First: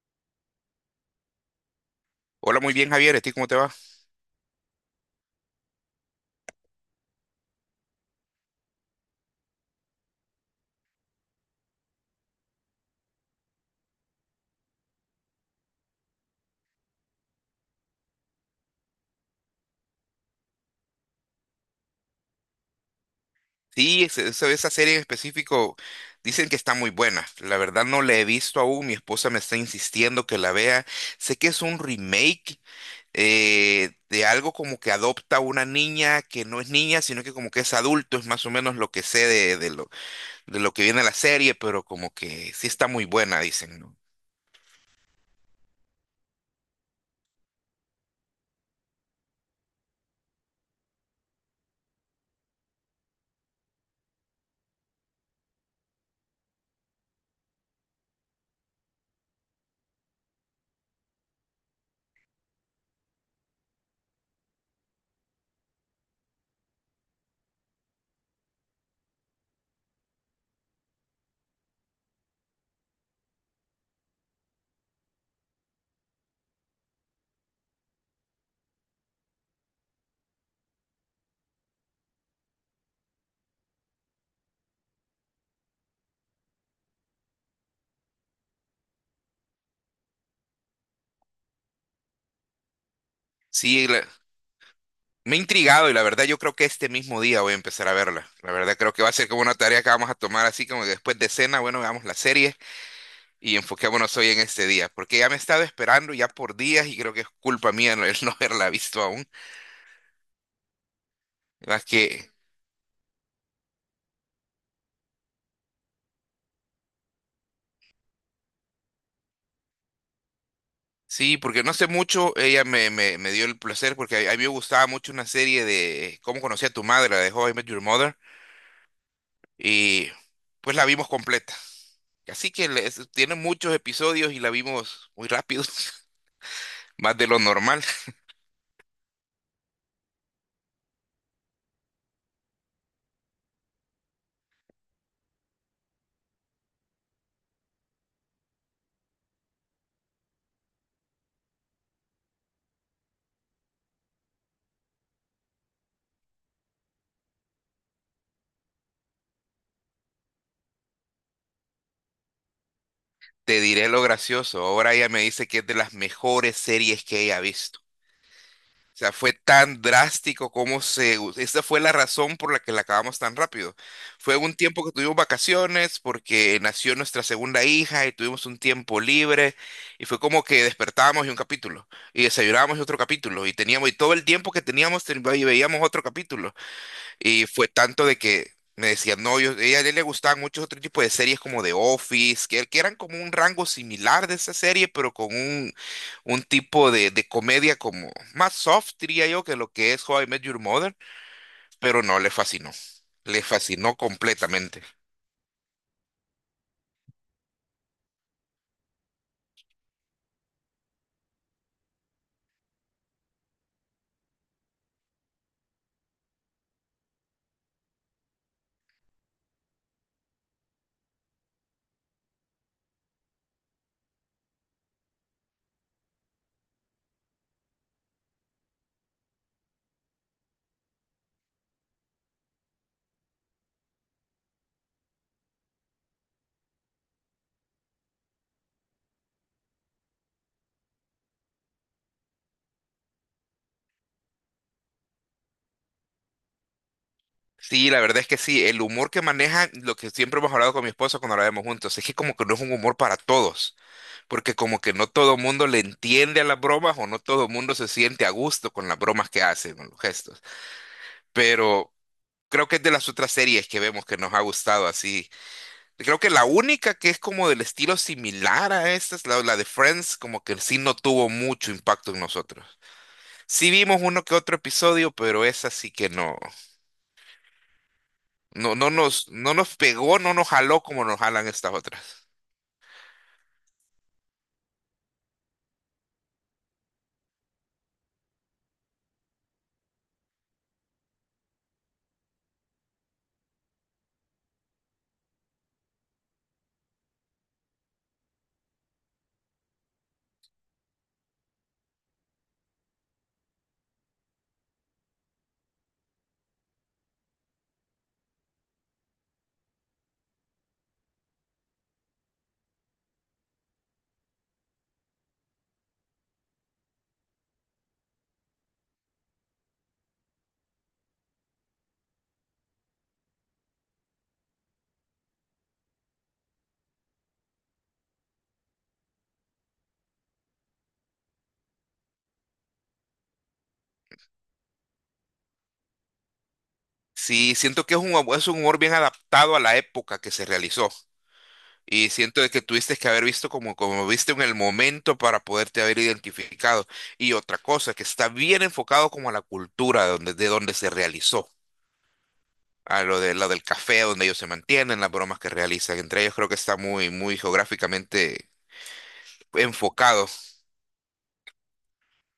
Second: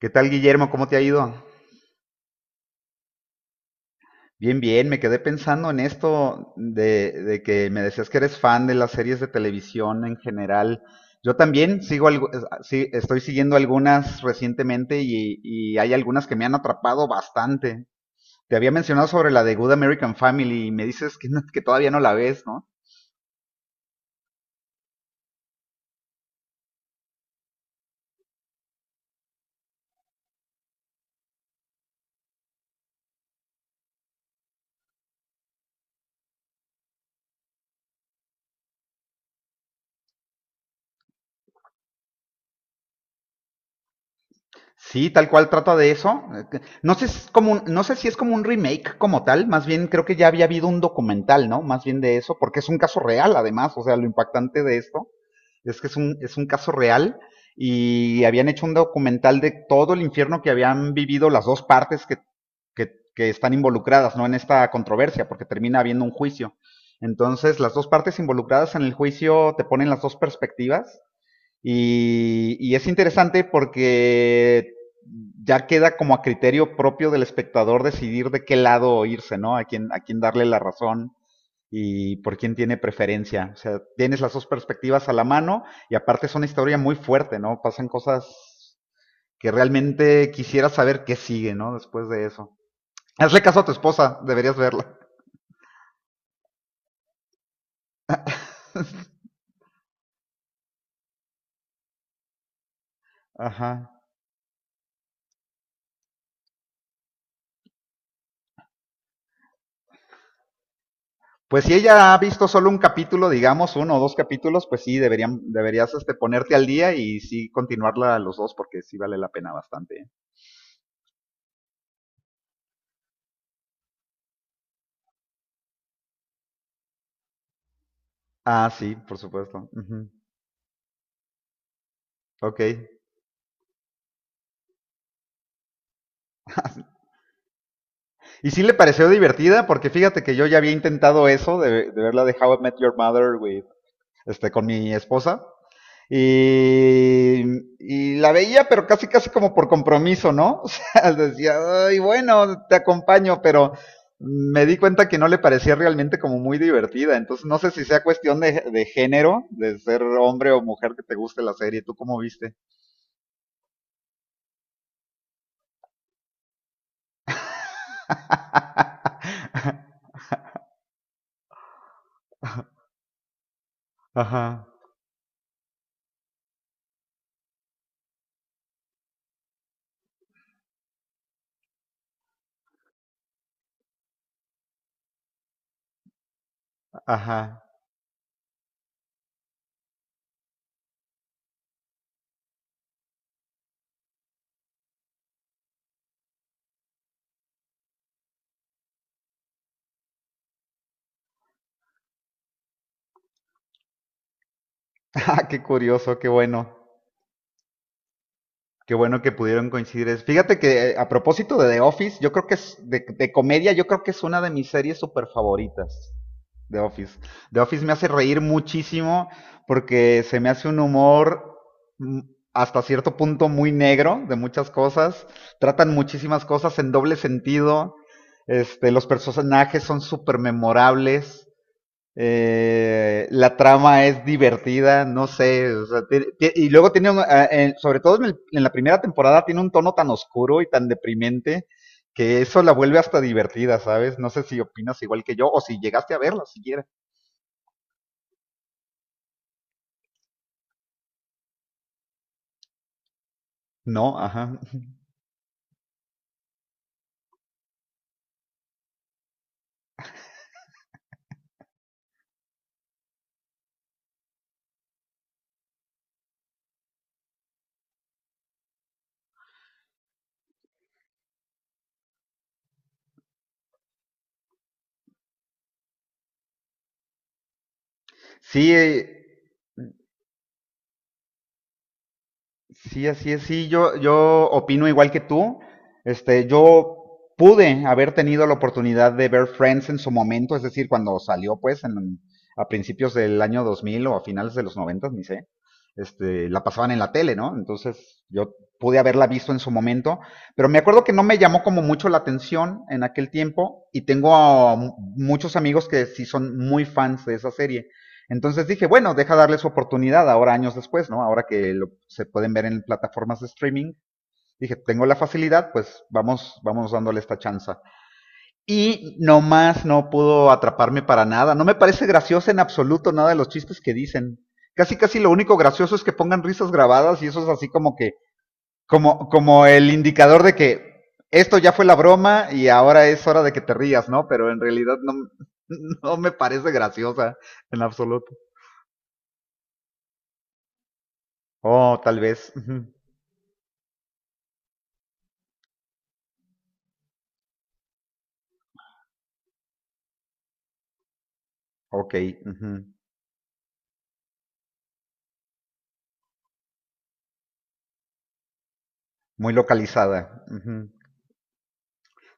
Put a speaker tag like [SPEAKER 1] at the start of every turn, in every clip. [SPEAKER 1] ¿Qué tal, Guillermo? ¿Cómo te ha ido?
[SPEAKER 2] Hola, muy bien, Javier. ¿A ti cómo te va?
[SPEAKER 1] Bien, bien, me quedé pensando en esto de que me decías que eres fan de las series de televisión en general. Yo también sigo algo, ah, sí, estoy siguiendo algunas recientemente y hay algunas que me han atrapado bastante. Te había mencionado sobre la de Good American Family y me dices que, que todavía no la ves, ¿no?
[SPEAKER 2] Esa, esa serie en específico dicen que está muy buena. La verdad no la he visto aún. Mi esposa me está insistiendo que la vea. Sé que es un remake de algo como que adopta una niña que no es niña, sino que como que es adulto. Es más o menos lo que sé de lo que viene la serie, pero como que sí está muy buena, dicen, ¿no?
[SPEAKER 1] Sí, tal cual trata de eso. No sé, si es como no sé si es como un remake como tal, más bien creo que ya había habido un documental, ¿no? Más bien de eso, porque es un caso real además, o sea, lo impactante de esto es que es un caso real y habían hecho un documental de todo el infierno que habían vivido las dos partes que están involucradas, ¿no? En esta controversia, porque termina habiendo un juicio. Entonces, las dos partes involucradas en el juicio te ponen las dos perspectivas y es interesante porque ya queda como a criterio propio del espectador decidir de qué lado irse, ¿no? A quién darle la razón y por quién tiene preferencia. O sea, tienes las dos perspectivas a la mano y aparte es una historia muy fuerte, ¿no? Pasan cosas que realmente quisiera saber qué sigue, ¿no? Después de eso. Hazle caso a tu
[SPEAKER 2] Sí, la-
[SPEAKER 1] esposa, deberías verla.
[SPEAKER 2] Me he intrigado y la verdad yo creo que este mismo día voy a empezar a verla. La verdad creo que va a ser como una tarea que vamos a tomar así como que después de cena, bueno, veamos la serie. Y
[SPEAKER 1] Ajá.
[SPEAKER 2] enfoquémonos hoy en este día, porque ya me he estado esperando ya por días y creo que es culpa mía no, el no haberla visto aún.
[SPEAKER 1] Pues si
[SPEAKER 2] Más
[SPEAKER 1] ella ha
[SPEAKER 2] que
[SPEAKER 1] visto solo un capítulo, digamos, uno o dos capítulos, pues sí, deberían, deberías este, ponerte al día y sí continuarla los dos porque sí vale la pena bastante. ¿Eh?
[SPEAKER 2] sí, porque no sé mucho, ella me dio el placer porque a mí me gustaba mucho una serie de Cómo conocí a tu madre, la de How I Met Your Mother,
[SPEAKER 1] Ah, sí, por supuesto.
[SPEAKER 2] y
[SPEAKER 1] Ujú.
[SPEAKER 2] pues la vimos completa. Así
[SPEAKER 1] Ok.
[SPEAKER 2] que le- es- Tiene muchos episodios y la vimos muy rápido, más de lo normal.
[SPEAKER 1] Y sí le pareció divertida porque fíjate que yo ya había intentado eso de verla de How I Met Your Mother with este, con mi esposa. Y, y la veía, pero casi, casi como por compromiso, ¿no? O sea, decía, ay, bueno, te acompaño, pero me di cuenta que no le parecía realmente como muy divertida. Entonces, no sé si sea cuestión de género, de ser hombre o mujer que te guste la serie. ¿Tú cómo viste?
[SPEAKER 2] Te diré lo gracioso. Ahora ella me dice que es de las mejores series que ella ha visto. O sea, fue tan drástico como se... Esa fue la razón por la que la acabamos tan rápido. Fue un
[SPEAKER 1] Ajá,
[SPEAKER 2] tiempo que tuvimos vacaciones porque nació nuestra segunda hija y tuvimos un tiempo libre, y fue como que despertábamos y un capítulo, y desayunábamos y otro capítulo y teníamos y todo el tiempo que y veíamos otro capítulo.
[SPEAKER 1] ajá.
[SPEAKER 2] Y fue tanto de que me decían, no, yo, a él le gustaban muchos otros tipos de series como The Office, que eran como un rango similar de esa serie, pero con un tipo de comedia como más soft, diría yo, que lo que es How I Met Your Mother, pero no, le fascinó completamente.
[SPEAKER 1] Ah, qué curioso, qué bueno. Qué bueno que pudieron coincidir. Fíjate que a propósito de The Office, yo creo que es de comedia, yo creo que es una de mis series súper favoritas. The Office. The Office me hace reír muchísimo porque se me hace un humor mm, hasta cierto punto muy negro de muchas cosas. Tratan muchísimas cosas en doble sentido. Este, los personajes son súper memorables. La trama es divertida, no sé, o sea, y luego tiene, sobre todo en, en la primera temporada, tiene un tono tan oscuro y tan deprimente que eso la vuelve hasta divertida, ¿sabes? No sé si opinas igual que yo o si llegaste a verla siquiera.
[SPEAKER 2] Sí, la verdad es que sí, el humor que maneja, lo que siempre hemos hablado con mi esposa cuando la vemos juntos, es que como que no es un humor para todos,
[SPEAKER 1] No,
[SPEAKER 2] porque
[SPEAKER 1] ajá.
[SPEAKER 2] como que no todo mundo le entiende a las bromas o no todo mundo se siente a gusto con las bromas que hacen, con los gestos. Pero creo que es de las otras series que vemos que nos ha gustado así. Creo que la única que es como del estilo similar a esta es la de Friends, como que sí no tuvo mucho impacto en nosotros. Sí vimos uno que otro episodio, pero esa sí que
[SPEAKER 1] Sí,
[SPEAKER 2] no
[SPEAKER 1] eh,
[SPEAKER 2] nos pegó, no nos jaló como nos jalan estas otras.
[SPEAKER 1] Sí, así es, sí, yo opino igual que tú. Este, yo pude haber tenido la oportunidad de ver Friends en su momento, es decir, cuando salió, pues, a principios del año 2000 o a finales de los 90, ni sé. Este, la pasaban en la tele, ¿no? Entonces, yo pude haberla visto en su momento, pero me acuerdo que no me llamó como mucho la atención en aquel tiempo y tengo a muchos amigos que sí son muy fans de esa serie. Entonces dije, bueno, deja darle su oportunidad ahora años después, ¿no? Ahora que lo, se pueden ver en plataformas de streaming, dije, tengo la facilidad, pues vamos, vamos dándole esta chance. Y nomás no pudo atraparme para nada. No me parece graciosa en absoluto nada de los chistes que dicen. Casi, casi lo único gracioso es que pongan risas grabadas y eso es así como que, como el indicador de que esto ya fue la broma y ahora es hora de que te rías, ¿no? Pero en realidad no, no me parece graciosa
[SPEAKER 2] Sí,
[SPEAKER 1] en
[SPEAKER 2] siento que es
[SPEAKER 1] absoluto.
[SPEAKER 2] es un humor bien adaptado a la época que se realizó.
[SPEAKER 1] Oh,
[SPEAKER 2] Y
[SPEAKER 1] tal
[SPEAKER 2] siento de
[SPEAKER 1] vez.
[SPEAKER 2] que
[SPEAKER 1] Ujú.
[SPEAKER 2] tuviste que haber visto como, como viste en el momento para poderte haber identificado. Y otra cosa, que está bien enfocado como a la cultura de donde se realizó,
[SPEAKER 1] Ok. Ujú.
[SPEAKER 2] a lo de lo del café donde ellos se mantienen, las bromas que realizan. Entre ellos creo que está muy, muy geográficamente
[SPEAKER 1] Muy
[SPEAKER 2] enfocado.
[SPEAKER 1] localizada. Ujú.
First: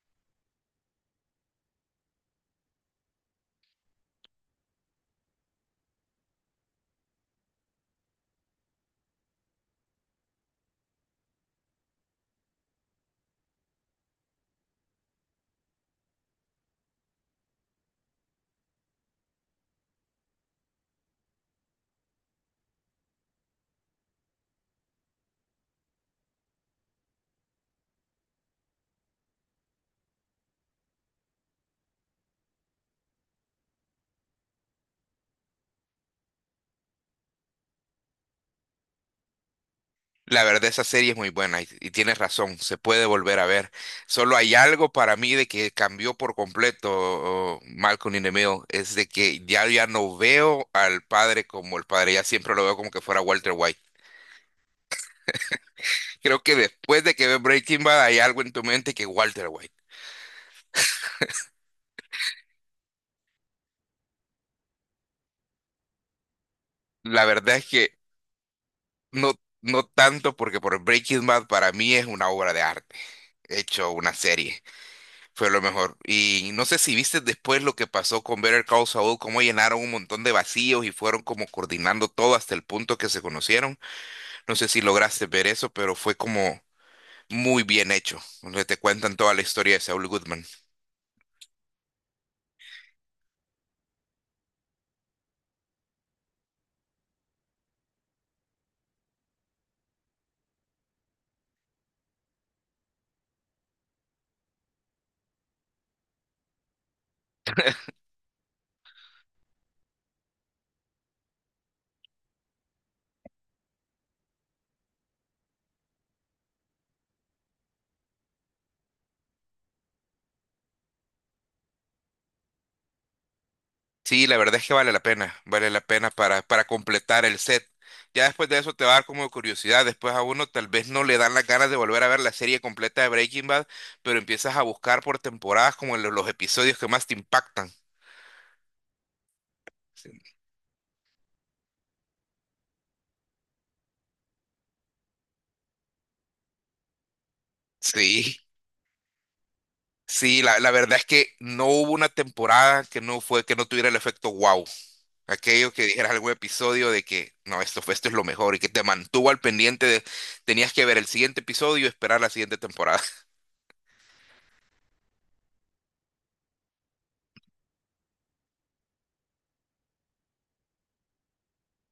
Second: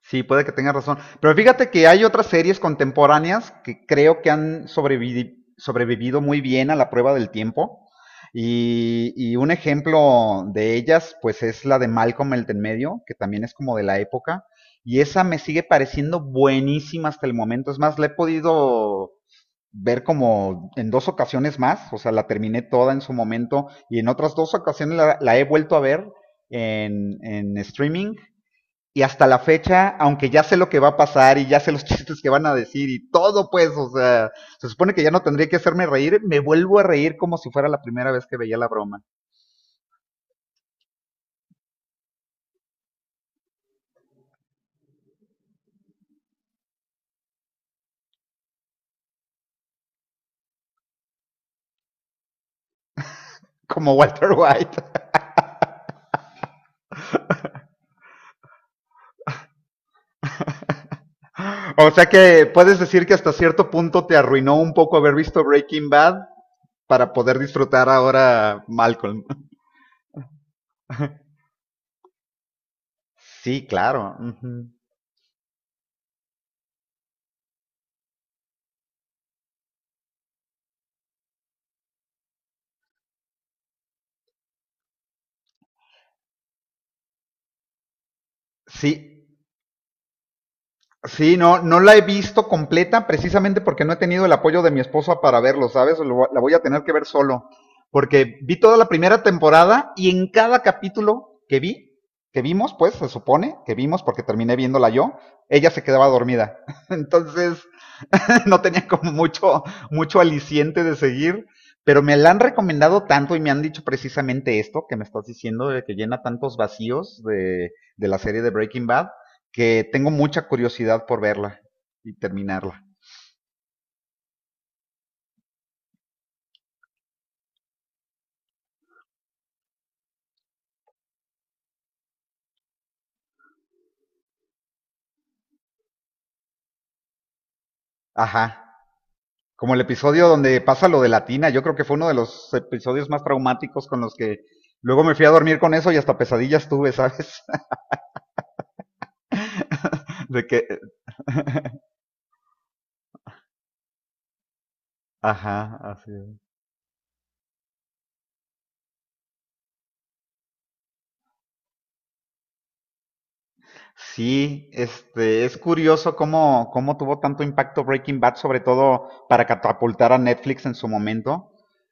[SPEAKER 1] Sí, puede que tengas razón. Pero fíjate que hay otras series contemporáneas que creo que han sobrevivido muy bien a la prueba del tiempo. Y un ejemplo de ellas, pues es la de Malcolm el de en medio, que también es como de la época. Y esa me sigue pareciendo buenísima hasta el momento. Es más, la he podido ver como en dos ocasiones más, o sea, la terminé toda en su momento y en otras dos ocasiones la he vuelto a ver en streaming y hasta la fecha, aunque ya sé lo que va a pasar y ya sé los chistes que van a decir y todo, pues, o sea, se supone que ya no tendría que hacerme reír, me vuelvo a reír como si fuera la primera vez que veía la broma,
[SPEAKER 2] La verdad, esa serie es muy buena y tienes razón, se puede volver a ver. Solo hay algo para mí de que cambió por completo, oh, Malcolm in the Middle, es de que ya, ya no veo al padre como el padre, ya siempre lo veo como que fuera Walter White.
[SPEAKER 1] como Walter White.
[SPEAKER 2] Creo que después de que ves Breaking Bad hay algo en tu mente que Walter White.
[SPEAKER 1] O sea que puedes decir que hasta cierto punto te arruinó un poco haber visto Breaking Bad para
[SPEAKER 2] La
[SPEAKER 1] poder
[SPEAKER 2] verdad es
[SPEAKER 1] disfrutar
[SPEAKER 2] que
[SPEAKER 1] ahora Malcolm.
[SPEAKER 2] no, no tanto porque por Breaking Bad para mí es una obra de arte,
[SPEAKER 1] Sí,
[SPEAKER 2] hecho una
[SPEAKER 1] claro.
[SPEAKER 2] serie.
[SPEAKER 1] Ujú.
[SPEAKER 2] Fue lo mejor. Y no sé si viste después lo que pasó con Better Call Saul, cómo llenaron un montón de vacíos y fueron como coordinando todo hasta el punto que se conocieron. No sé si lograste ver eso, pero fue como muy bien hecho, donde te
[SPEAKER 1] Sí,
[SPEAKER 2] cuentan toda la historia de Saul Goodman.
[SPEAKER 1] sí, no, no la he visto completa precisamente porque no he tenido el apoyo de mi esposa para verlo, ¿sabes? La voy a tener que ver solo. Porque vi toda la primera temporada y en cada capítulo que vi, que vimos, pues se supone que vimos porque terminé viéndola yo, ella se quedaba dormida. Entonces, no tenía como mucho, mucho aliciente de seguir, pero me la han recomendado tanto y me han dicho precisamente esto que me estás diciendo, de que llena tantos vacíos de, la serie de Breaking Bad, que tengo mucha curiosidad por verla y terminarla.
[SPEAKER 2] Sí, la verdad es que vale la pena para completar el set. Ya después de eso te va a dar como curiosidad, después a uno tal vez no le dan las ganas de volver a ver la serie completa de Breaking Bad, pero empiezas a buscar por temporadas como los episodios que más te impactan.
[SPEAKER 1] Ajá. Como el episodio donde pasa lo de la tina yo creo que fue uno de los episodios más traumáticos con los que luego me fui a dormir con eso y hasta pesadillas tuve, ¿sabes?
[SPEAKER 2] Sí.
[SPEAKER 1] De
[SPEAKER 2] Sí,
[SPEAKER 1] que,
[SPEAKER 2] la verdad es que no hubo una temporada que no fue, que no tuviera el efecto wow. Aquello
[SPEAKER 1] ajá,
[SPEAKER 2] que
[SPEAKER 1] así
[SPEAKER 2] dijeras algún
[SPEAKER 1] es.
[SPEAKER 2] episodio de que no, esto fue, esto es lo mejor y que te mantuvo al pendiente de, tenías que ver el siguiente episodio y esperar la siguiente temporada.
[SPEAKER 1] Sí, este, es curioso cómo tuvo tanto impacto Breaking Bad, sobre todo para catapultar a Netflix en su momento.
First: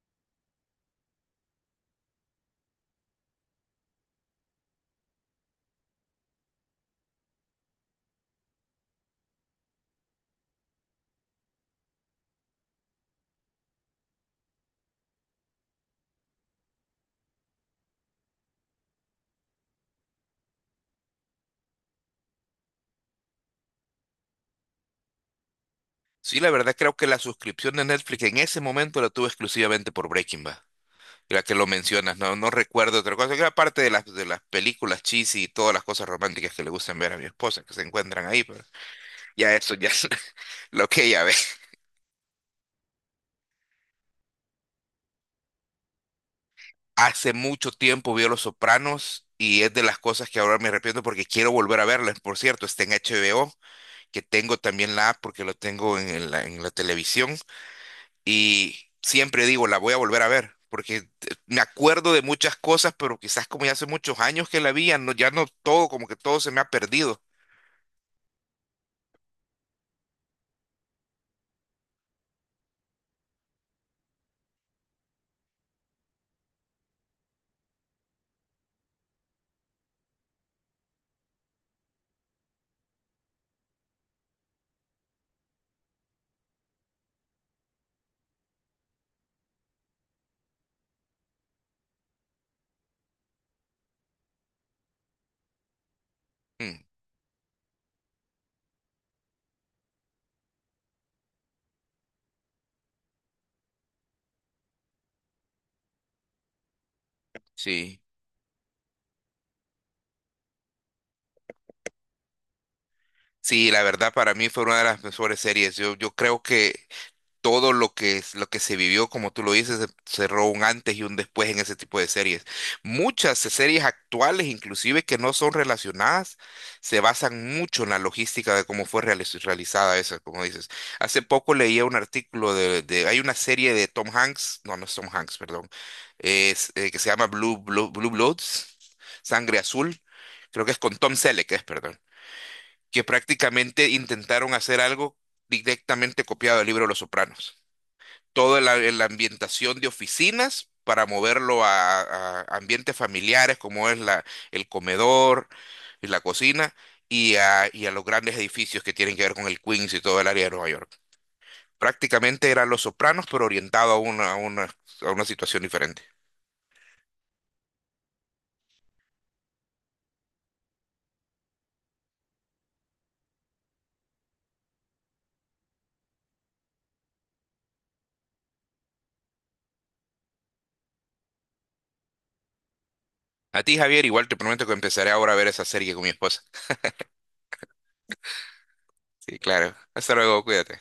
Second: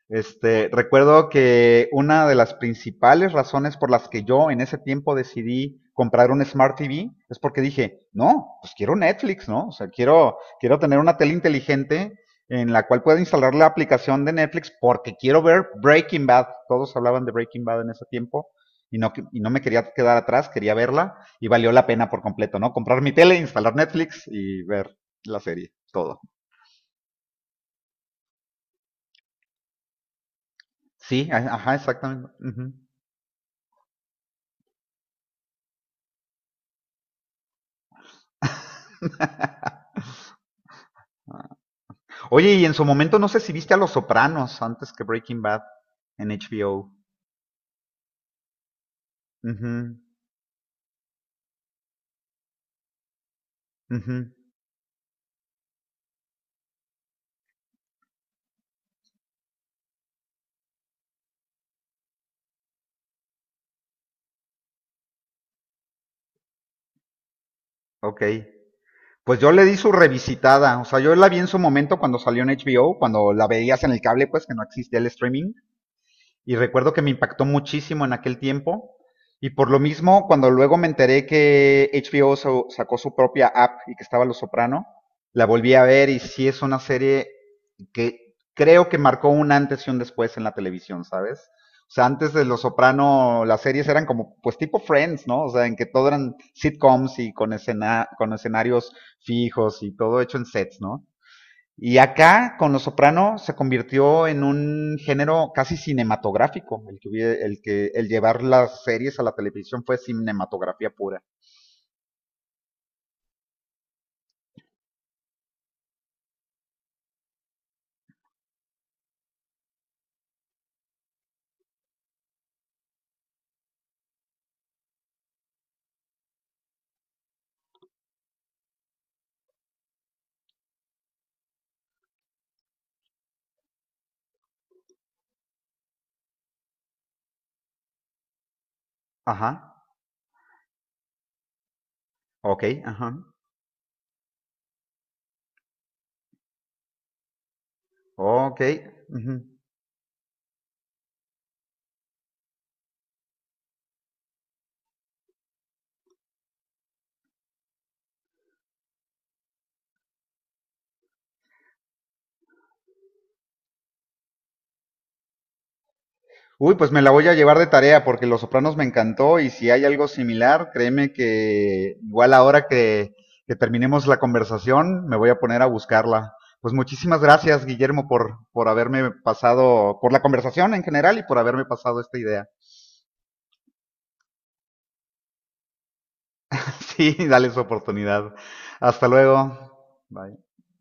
[SPEAKER 1] Este, recuerdo que una de las principales razones por las que yo en ese tiempo decidí comprar un Smart TV es porque dije, no, pues quiero Netflix, ¿no? O sea, quiero tener una tele inteligente en la cual pueda instalar la aplicación de Netflix porque quiero ver Breaking Bad. Todos hablaban de Breaking Bad en ese tiempo y no, que y no me quería quedar atrás, quería verla y valió la pena por completo, ¿no? Comprar mi tele, instalar Netflix y ver la serie, todo.
[SPEAKER 2] Sí, la verdad creo que la suscripción de Netflix en ese momento la tuve exclusivamente por Breaking Bad.
[SPEAKER 1] Sí,
[SPEAKER 2] La que lo
[SPEAKER 1] ajá,
[SPEAKER 2] mencionas,
[SPEAKER 1] exactamente.
[SPEAKER 2] no, no
[SPEAKER 1] Uh -huh.
[SPEAKER 2] recuerdo otra cosa, que era parte de de las películas cheesy y todas las cosas románticas que le gustan ver a mi esposa, que se encuentran ahí, pero ya eso ya lo que ella ve.
[SPEAKER 1] Oye, y en su momento no sé si viste a Los Sopranos antes que Breaking Bad en HBO.
[SPEAKER 2] Hace mucho tiempo vio Los Sopranos
[SPEAKER 1] Uh
[SPEAKER 2] y es de
[SPEAKER 1] -huh,
[SPEAKER 2] las cosas que ahora me arrepiento porque quiero volver a verlas. Por cierto, está en HBO,
[SPEAKER 1] uh
[SPEAKER 2] que
[SPEAKER 1] -huh,
[SPEAKER 2] tengo también la app porque lo tengo en en la televisión, y siempre digo, la voy a volver a ver porque me acuerdo de muchas cosas, pero quizás como ya hace muchos años que la vi, ya no todo, como que todo se me ha perdido.
[SPEAKER 1] ok. Pues yo le di su revisitada, o sea, yo la vi en su momento cuando salió en HBO, cuando la veías en el cable, pues que no existía el streaming, y recuerdo que me impactó muchísimo en aquel tiempo. Y por lo mismo, cuando luego me enteré que HBO sacó su propia app y que estaba Los Soprano, la volví a ver y sí es una serie que creo que marcó un antes y un después en la televisión, ¿sabes? O sea, antes de Los Soprano, las series eran como, pues tipo Friends, ¿no? O sea, en que todo eran
[SPEAKER 2] Mm,
[SPEAKER 1] sitcoms y con, escena, con escenarios fijos y todo hecho en sets, ¿no? Y acá, con Los Soprano, se convirtió en un género casi cinematográfico. El que
[SPEAKER 2] sí,
[SPEAKER 1] el llevar las series a la televisión fue cinematografía pura.
[SPEAKER 2] sí, la verdad para mí fue una de las mejores series. Yo creo que todo lo que, lo que se vivió, como tú lo dices, se- cerró un antes y un después en ese tipo de series. Muchas series actuales, inclusive que no son relacionadas, se basan mucho en la logística de cómo fue realizada esa, como dices. Hace poco leía un artículo hay una serie de Tom Hanks, no, no es Tom Hanks, perdón, es, que se llama Blue Bloods, Sangre
[SPEAKER 1] Ajá.
[SPEAKER 2] Azul, creo que es con Tom Selleck, es, perdón,
[SPEAKER 1] Ok,
[SPEAKER 2] que
[SPEAKER 1] ajá.
[SPEAKER 2] prácticamente intentaron hacer algo directamente copiado del libro Los Sopranos,
[SPEAKER 1] Ok.
[SPEAKER 2] toda la, la
[SPEAKER 1] Ujú.
[SPEAKER 2] ambientación de oficinas para moverlo a ambientes familiares como es el comedor y la cocina y y a los grandes edificios que tienen que ver con el Queens y todo el área de Nueva York. Prácticamente eran Los Sopranos, pero orientado a a una situación diferente.
[SPEAKER 1] Uy, pues me la voy a llevar de tarea porque Los Sopranos me encantó y si hay algo similar, créeme que igual ahora que, terminemos la conversación, me voy a poner a buscarla. Pues muchísimas gracias, Guillermo, por haberme pasado, por la conversación en general y por haberme pasado esta idea.
[SPEAKER 2] A ti, Javier, igual te prometo que empezaré ahora a ver esa serie con mi esposa.
[SPEAKER 1] Sí, dale su oportunidad. Hasta
[SPEAKER 2] Sí,
[SPEAKER 1] luego.
[SPEAKER 2] claro. Hasta luego,
[SPEAKER 1] Bye.
[SPEAKER 2] cuídate.